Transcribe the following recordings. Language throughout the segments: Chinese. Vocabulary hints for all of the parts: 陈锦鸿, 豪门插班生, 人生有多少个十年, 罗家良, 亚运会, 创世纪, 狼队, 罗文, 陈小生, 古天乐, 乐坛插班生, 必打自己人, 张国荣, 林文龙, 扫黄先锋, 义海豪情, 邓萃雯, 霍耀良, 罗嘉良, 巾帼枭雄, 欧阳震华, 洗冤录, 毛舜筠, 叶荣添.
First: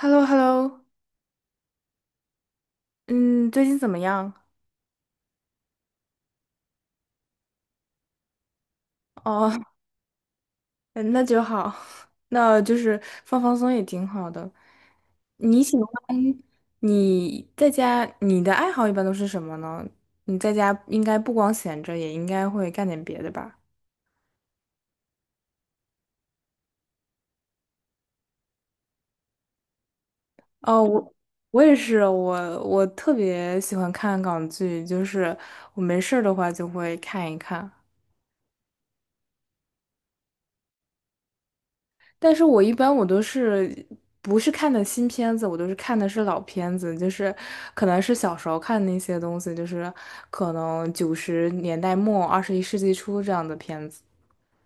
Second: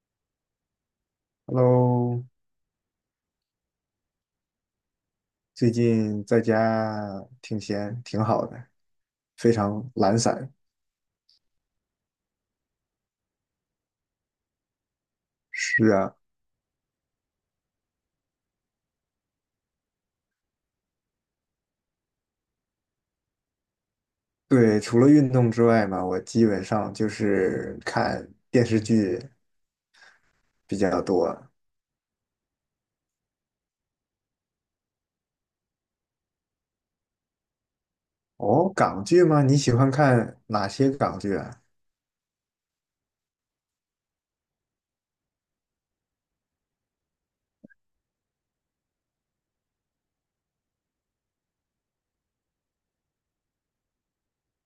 h e l l o h e l l o Hello，嗯，最近怎么样？最近在家挺闲，挺好的，非哦，常懒散。嗯那就好，那就是放放松也挺好的。你喜是啊，欢你在家，你的爱好一般都是什么呢？你在家应该不光闲着，也应该会干点别的吧？对，除了运动之外嘛，我基本上就是看电视剧比哦，较我多。我也是，我特别喜欢看港剧，就是我没事儿的话就会看一看。哦，港剧吗？你喜欢看哪些港剧啊？但是我一般我都是不是看的新片子，我都是看的是老片子，就是可能是小时候看那些东西，就是可能九十年代末、二十一世纪初这样的片子。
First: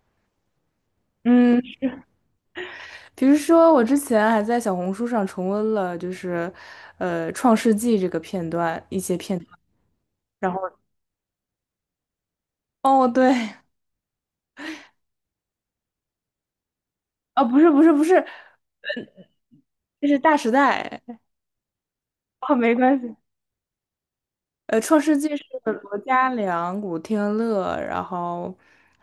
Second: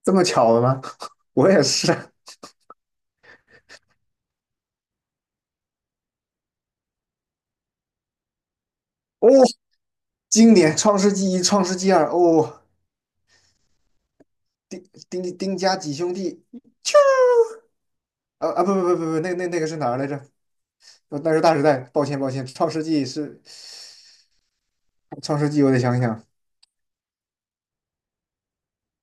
这么巧的吗？我嗯，也是啊。比如说我之前还在小红书上重温了，就是《创世纪》这个片段一些哦，片段，然经后典《创世纪一》《创世纪二》哦，哦对，丁丁家几兄弟。啊不是不是不是，啊啊，不不不不不，那个是哪儿这来着？是《大时代》。那是大时代，抱歉抱歉，哦，没关系。《创世纪》创是世纪我得罗想想。嘉良、古天乐，然后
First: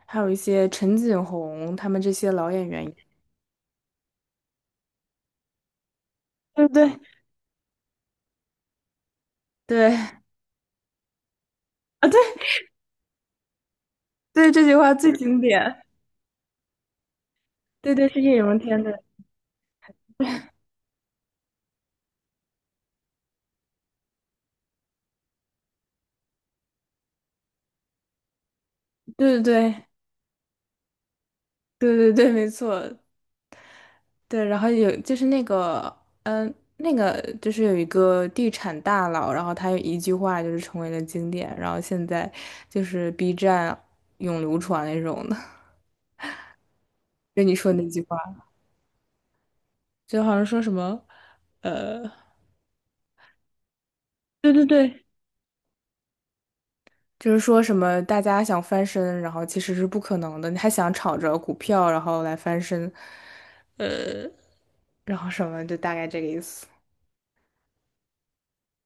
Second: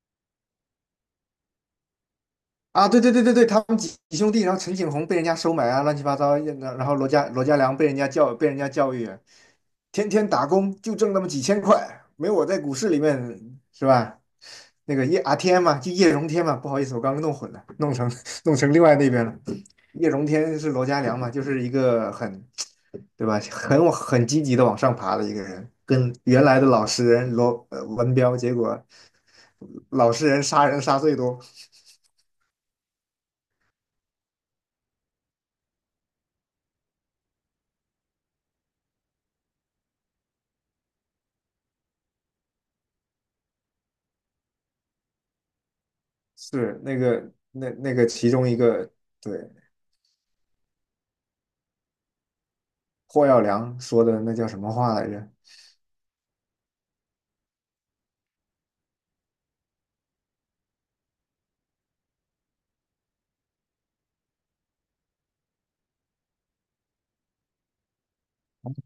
还有一些陈锦鸿他们这些老演员啊，演。对对对对对，他们几兄弟，然后陈景洪被人家收买啊，乱七八糟，然对然后对罗家良被人家教育，对天啊，天打工就挣那么几千块，没对我在股市里面是吧？对，这句话那个最叶阿经天嘛，典。就叶荣添嘛，不好意思，我刚刚弄混了，对对，是叶 弄荣成添另外的。那边了。叶荣添是罗家良嘛，就是一个对吧，很积极的往上爬的一个人，跟原来的老实人罗文彪，结果对对老实人杀人杀最多。对对对对，没错。对，然后有就是那个，那个就是有一个地产大佬，然后他有一句话就是成为了经典，然后现在就是 B 站永流传那种的，是那个 跟你那说那那句个话，其中一个。对，就好像说什么，呃。霍耀良说的那叫对什对么话对，来着？就是说什么大家想翻身，然后其实是不可能的，你还想炒着股票然后来翻身，呃，然后什么就大概这个意思。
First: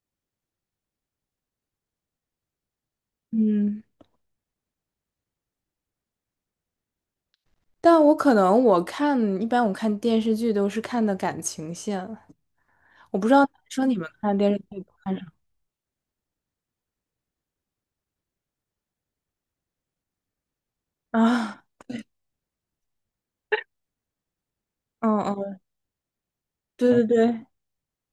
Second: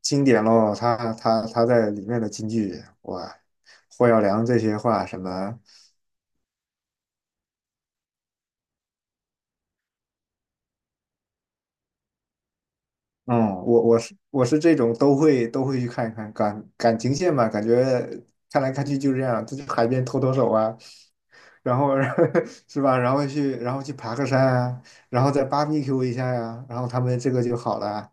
经典喽，他在里面的金句，哇，嗯，霍耀良这些话什么。但我可能我看一般我看电视剧都是看的感情线，我不知道男嗯，我生你我们是看我电视是这剧都种看都什会都会去看一看感情线嘛，感觉看来看去就这样，就去海边拖拖手啊，么啊？然后 是吧，然后去爬个山啊，嗯然后再 b 嗯，a r b e 一下呀、然后对他对们这个对，就好了啊。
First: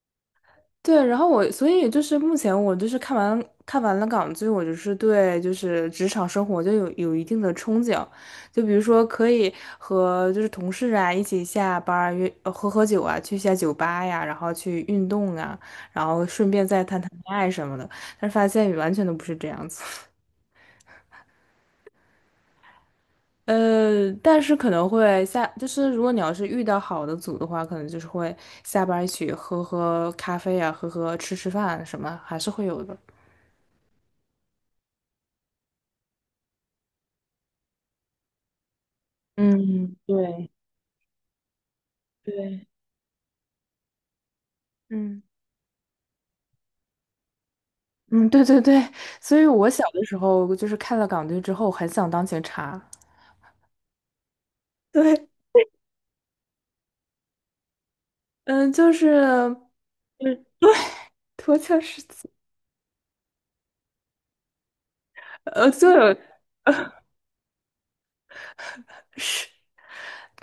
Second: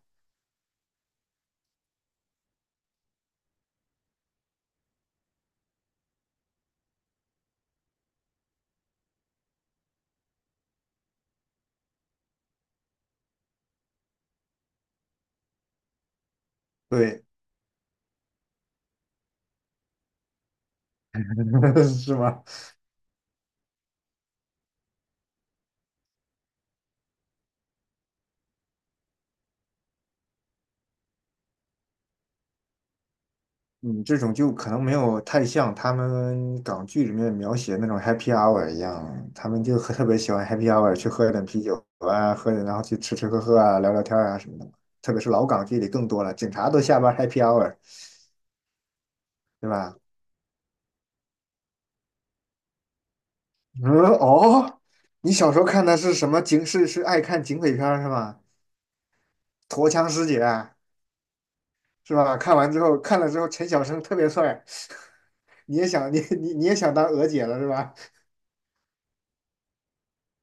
对，然后我，所以就是目前我就是看完了港剧，我就是对就是职场生活就有一定的憧憬，就比如说可以和就是同事啊一起下班儿约喝喝酒啊，去一下酒吧呀，然后去运动啊，然后顺便再谈谈对，恋爱什么的，但是发现完全都不是这样子。是吗？但是可能会下，就是如果你要是遇到好的组的话，可能就是会下班儿一起喝喝咖啡啊，喝喝吃吃饭什么，还是会有的。嗯，这种就可能没有太像他们港剧里面描写那种 happy hour 一样，他们就嗯，很特别喜欢 对 happy hour 去喝点啤酒啊，喝点对，然后去吃吃喝喝啊，聊聊天啊什么的。特嗯别是老港剧里更多了，警察都下班 happy hour,嗯，对对对，所以我对小吧？的时候就是看了港剧之后，很想当警察。嗯。哦，对，你小时候看的是什么警？是爱看警匪片儿是吧？嗯，就是陀枪师姐嗯，啊，脱壳是，是吧？看了之后，陈小生特别帅，你也就想是你你你也想当娥姐了是吧？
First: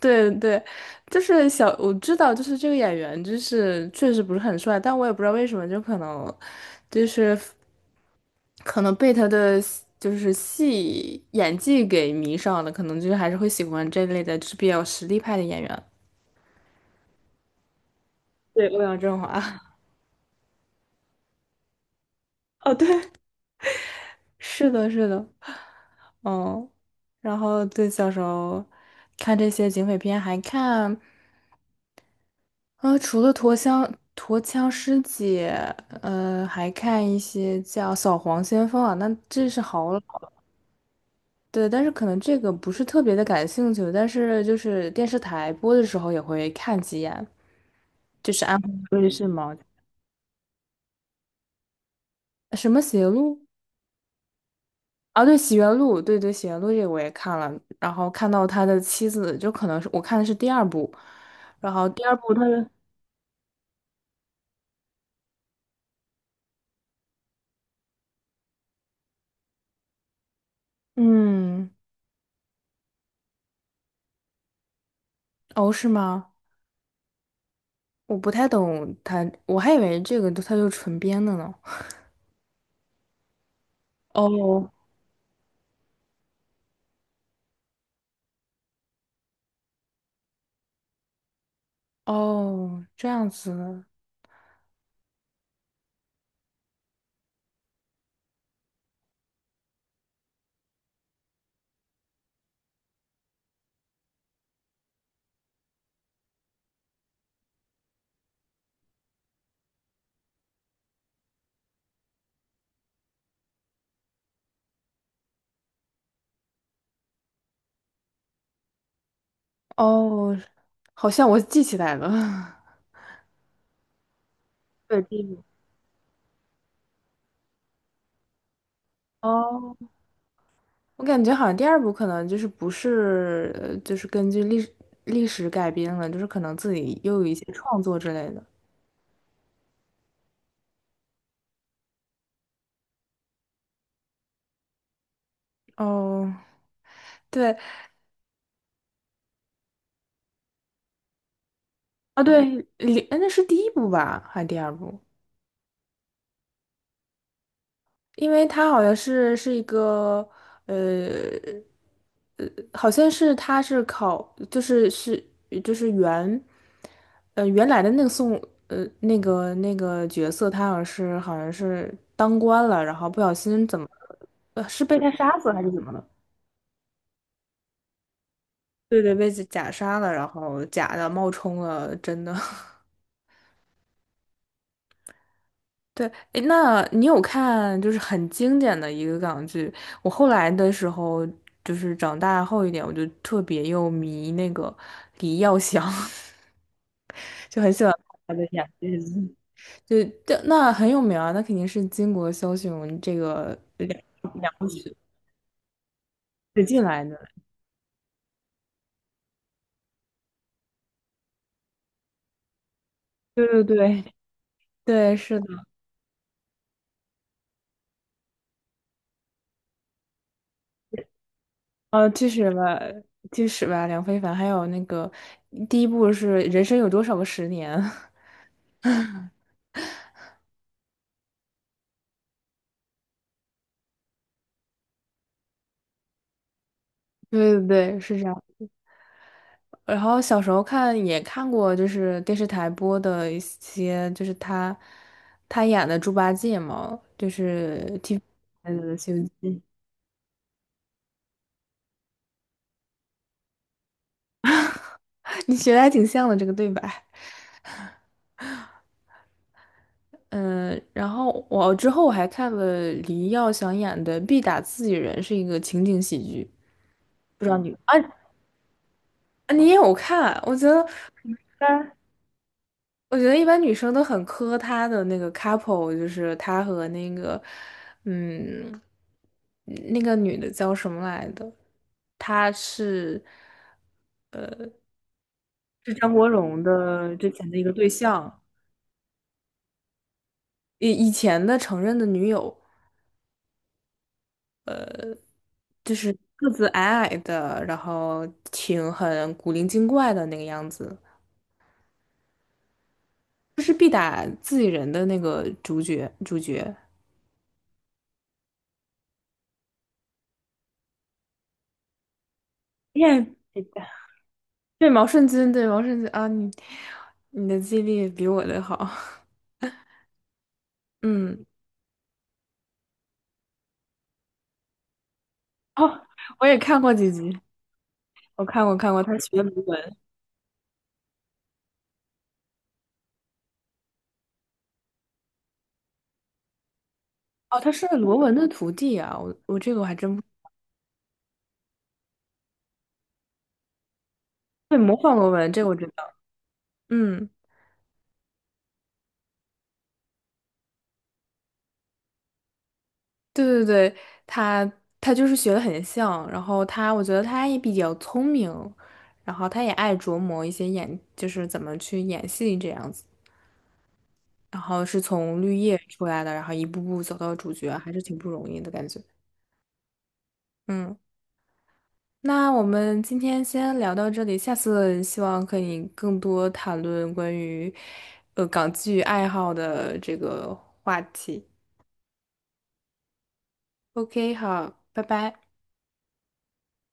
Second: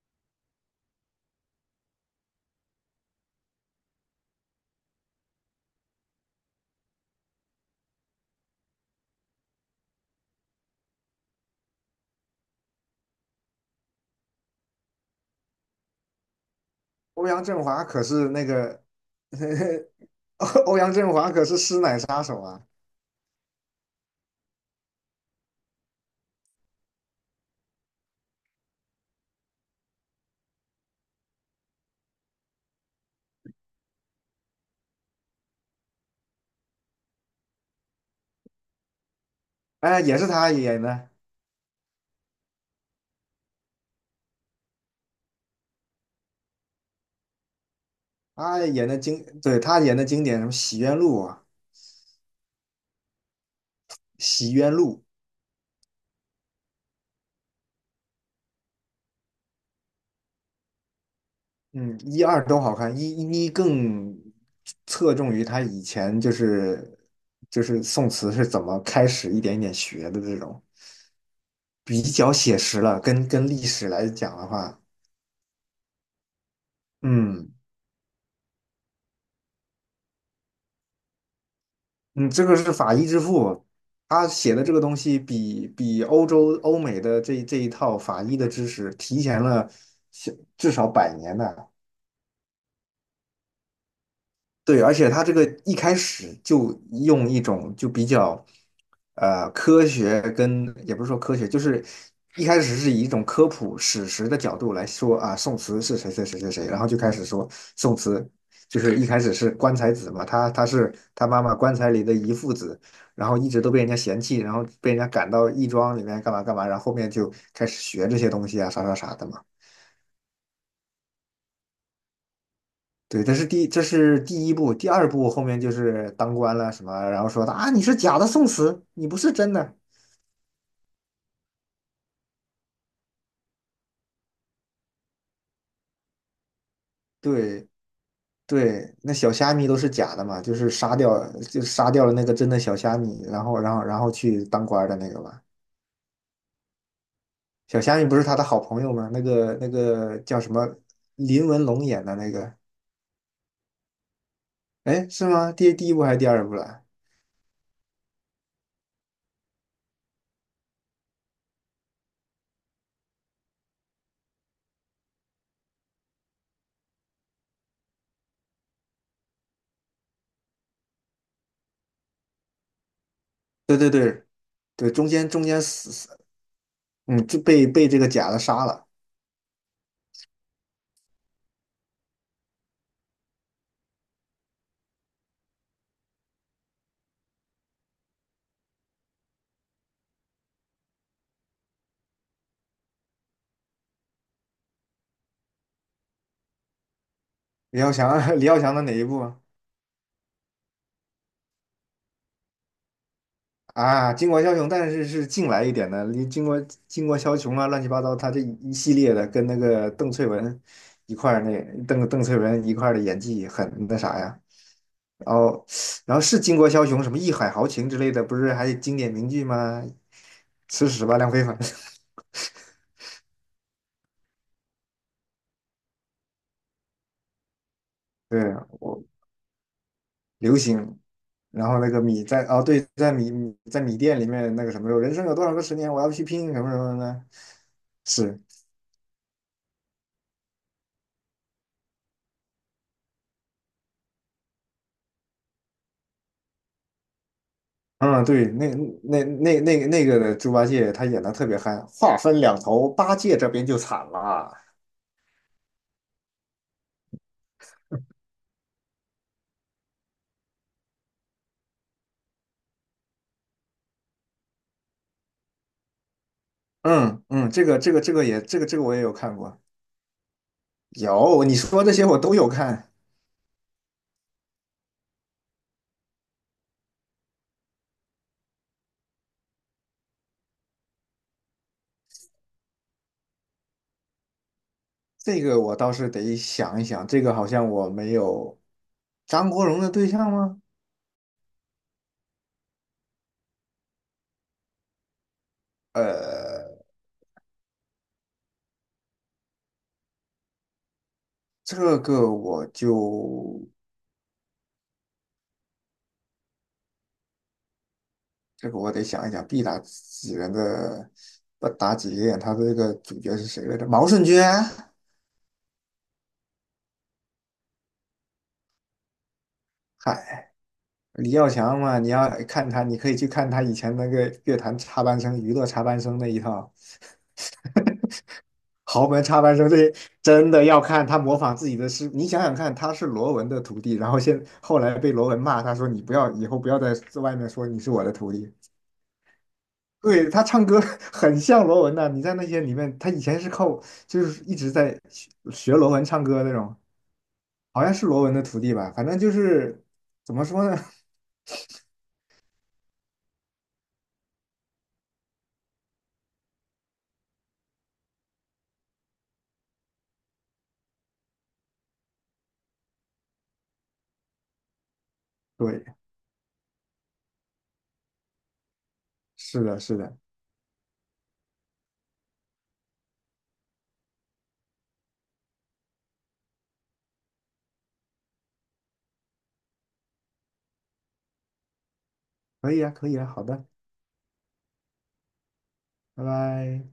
对对，就是小，我知道，就是这个演员，就是确实不是很帅，但我也不知道为什么，就可能就是可能被他的就是戏演技给迷上了，可能就是还是会喜欢这类的，就是比较实力派的演员。欧阳震华可是那对，欧个 阳震华。欧阳震华可是师奶杀手啊！哦，对，是的，是的，嗯，然后对，小时候看这些警匪片，还看，除了陀枪师姐，还看一些叫《扫黄先锋》啊，那这是好老，哎，也是他演的，对，但是可能这个不是特别的感兴趣，但是就是电视台播的时候也会看几眼。他演的所以经，是吗？对，他演的经典什么《洗冤录》啊，什么邪路？《洗冤录》。啊，对《洗冤录》，对对，《洗冤录》这个我也看了，然后看到他的妻子，就可能是我看的是第二部，然后嗯，第二一部他二都是，好看，一更侧重于他以前就是宋词是怎么开始一点一点学的这种，嗯，比较写实了，跟历史来讲的话，哦，是吗？嗯。我不太懂他，我还以为这个他就纯编的呢。嗯，这个是法医之父，他写的哦这个东西比欧美的这一套法医的知识提前了小至少100年呢。哦，这样子，对，而且他这个一开始就用一种就比较，科学跟也不是说科学，就是一开始是以一种科普史实的角度来说啊，宋慈是谁谁谁谁谁，然后就开始说宋慈就是一开始是棺材子嘛，他是他妈妈棺材里的遗腹子，然后一直都被人家嫌弃，然后被人家赶到义庄里面干嘛干嘛，然后后面就开始学这些东西啊，啥啥啥的嘛。哦，好像我记起来了，对，这是第一部，第对，二第一部部。后面就是当官了什么，然后说啊你是假的宋慈，你不是真哦，的。我感觉好像第二部可能就是不是，就是根据历史改编了，就是可能自己又有一些对创作之类的。对，那小虾米都是假的嘛，就是杀掉就杀掉了那个真的小虾米，然后去当官的那个嘛。哦，对小虾米不是他的好朋友吗？那个叫什么林文龙演的啊，那个，对，里哎那是第一部吧，还是第二部？哎是吗？第一部还是第二部了？因为他好像是一个呃呃，好像是他是考就是是就是原原来的那个宋那个那个角色，他好像是当官了，然后不小心对怎么对对是对，被中他间杀中死还间是怎么死了？死，嗯就被这个假的杀了。对对，被假杀了，然后假的冒充了真的。对，诶那你有看就是很经典的一个港剧？我后来的时候，就是长大后一点，我就特别又迷那个李耀祥，就很李喜欢耀看他祥 李的耀演祥的哪一部技。啊？就那很有名啊，那肯定是巾帼枭雄这个梁啊，巾帼枭梁雄，但子是近来一点的，你巾帼引进来巾帼的。枭雄啊，乱七八糟，他这一系列的跟那个邓萃雯一块儿那邓萃雯一块儿的演技对对很那对啥呀，对，然是的。后然后是巾帼枭雄，什么义海豪情之类的，不是还有经典名句吗？吃屎吧，梁非凡。呃，其实吧，其实吧,梁非凡，还有那个第一部是《人生有多少个十年》。对，我流行，然后那个米在哦，对，在米店里面那个什么时候，人生有多少个10年，我要去拼什么什么的，对对对，是这是。样。然后小时候看也看过，就是电视台播的一些，就是他演的猪八戒嘛，就是 TV 嗯，对，那拍的《西游那记》，那那那个的猪八戒他演的特别嗨，话分两头，八戒这边就惨了。你学的还挺像的这个对白。嗯，然后我之后我还看了黎耀祥演的《必打自己人》，是一个情景喜剧，嗯不知嗯，道这你个这啊个这个也这个我也有看啊过，你也有看？我觉得。有你说这些我都有看，我觉得一般女生都很磕他的那个 couple,就是他和那个，嗯，那个女的叫什么来的？她是这个我倒是是张国得荣想一想，的这之个好前的一像个对我没象，有。张国荣的对象吗？以前的承认的女友，就是个子呃，矮矮的，然后挺很古灵精怪的那个样子，这个我就就是必打自己人的那个主角。这个我得想一想，必打几人的不打几个眼，他的这个主耶，角是谁来着？毛舜筠，对毛舜筠，对毛舜筠啊，你的记忆力比我的好。嗨，李嗯，耀祥嘛，你要看他，你可以去看他以前那个乐坛插班生、娱乐插班哦，生那一我也套，看过几集，我看过 看过，豪他门插学班罗生这些文，真的要看他模仿自己的师傅。你想想看，他是罗文的徒弟，然后后来被罗文骂，他说你不要以后不要在外面哦，说他你是是我的罗徒文的弟。徒弟啊，我这个我还真不，对，他唱歌 很像罗文的，你在那些里面，他以前是就是一直对，在模仿学罗文这个学我知罗文道，唱歌那种，嗯，好像是罗文的徒弟吧，反正就是怎么说呢？对对对，他他就是学的很像，然后他我觉得他也比较聪明，然后他也爱琢磨一些演，就是怎么去演戏这样子，然后是从绿 叶对，出来的，然后一步步走到主角，还是挺不容易的感觉，是的，是的，嗯。那我们今天先聊到这里，下次希望可以更多谈论关于港剧爱好的这个话题。可以啊，可以啊，好的。OK,好，拜拜。拜拜。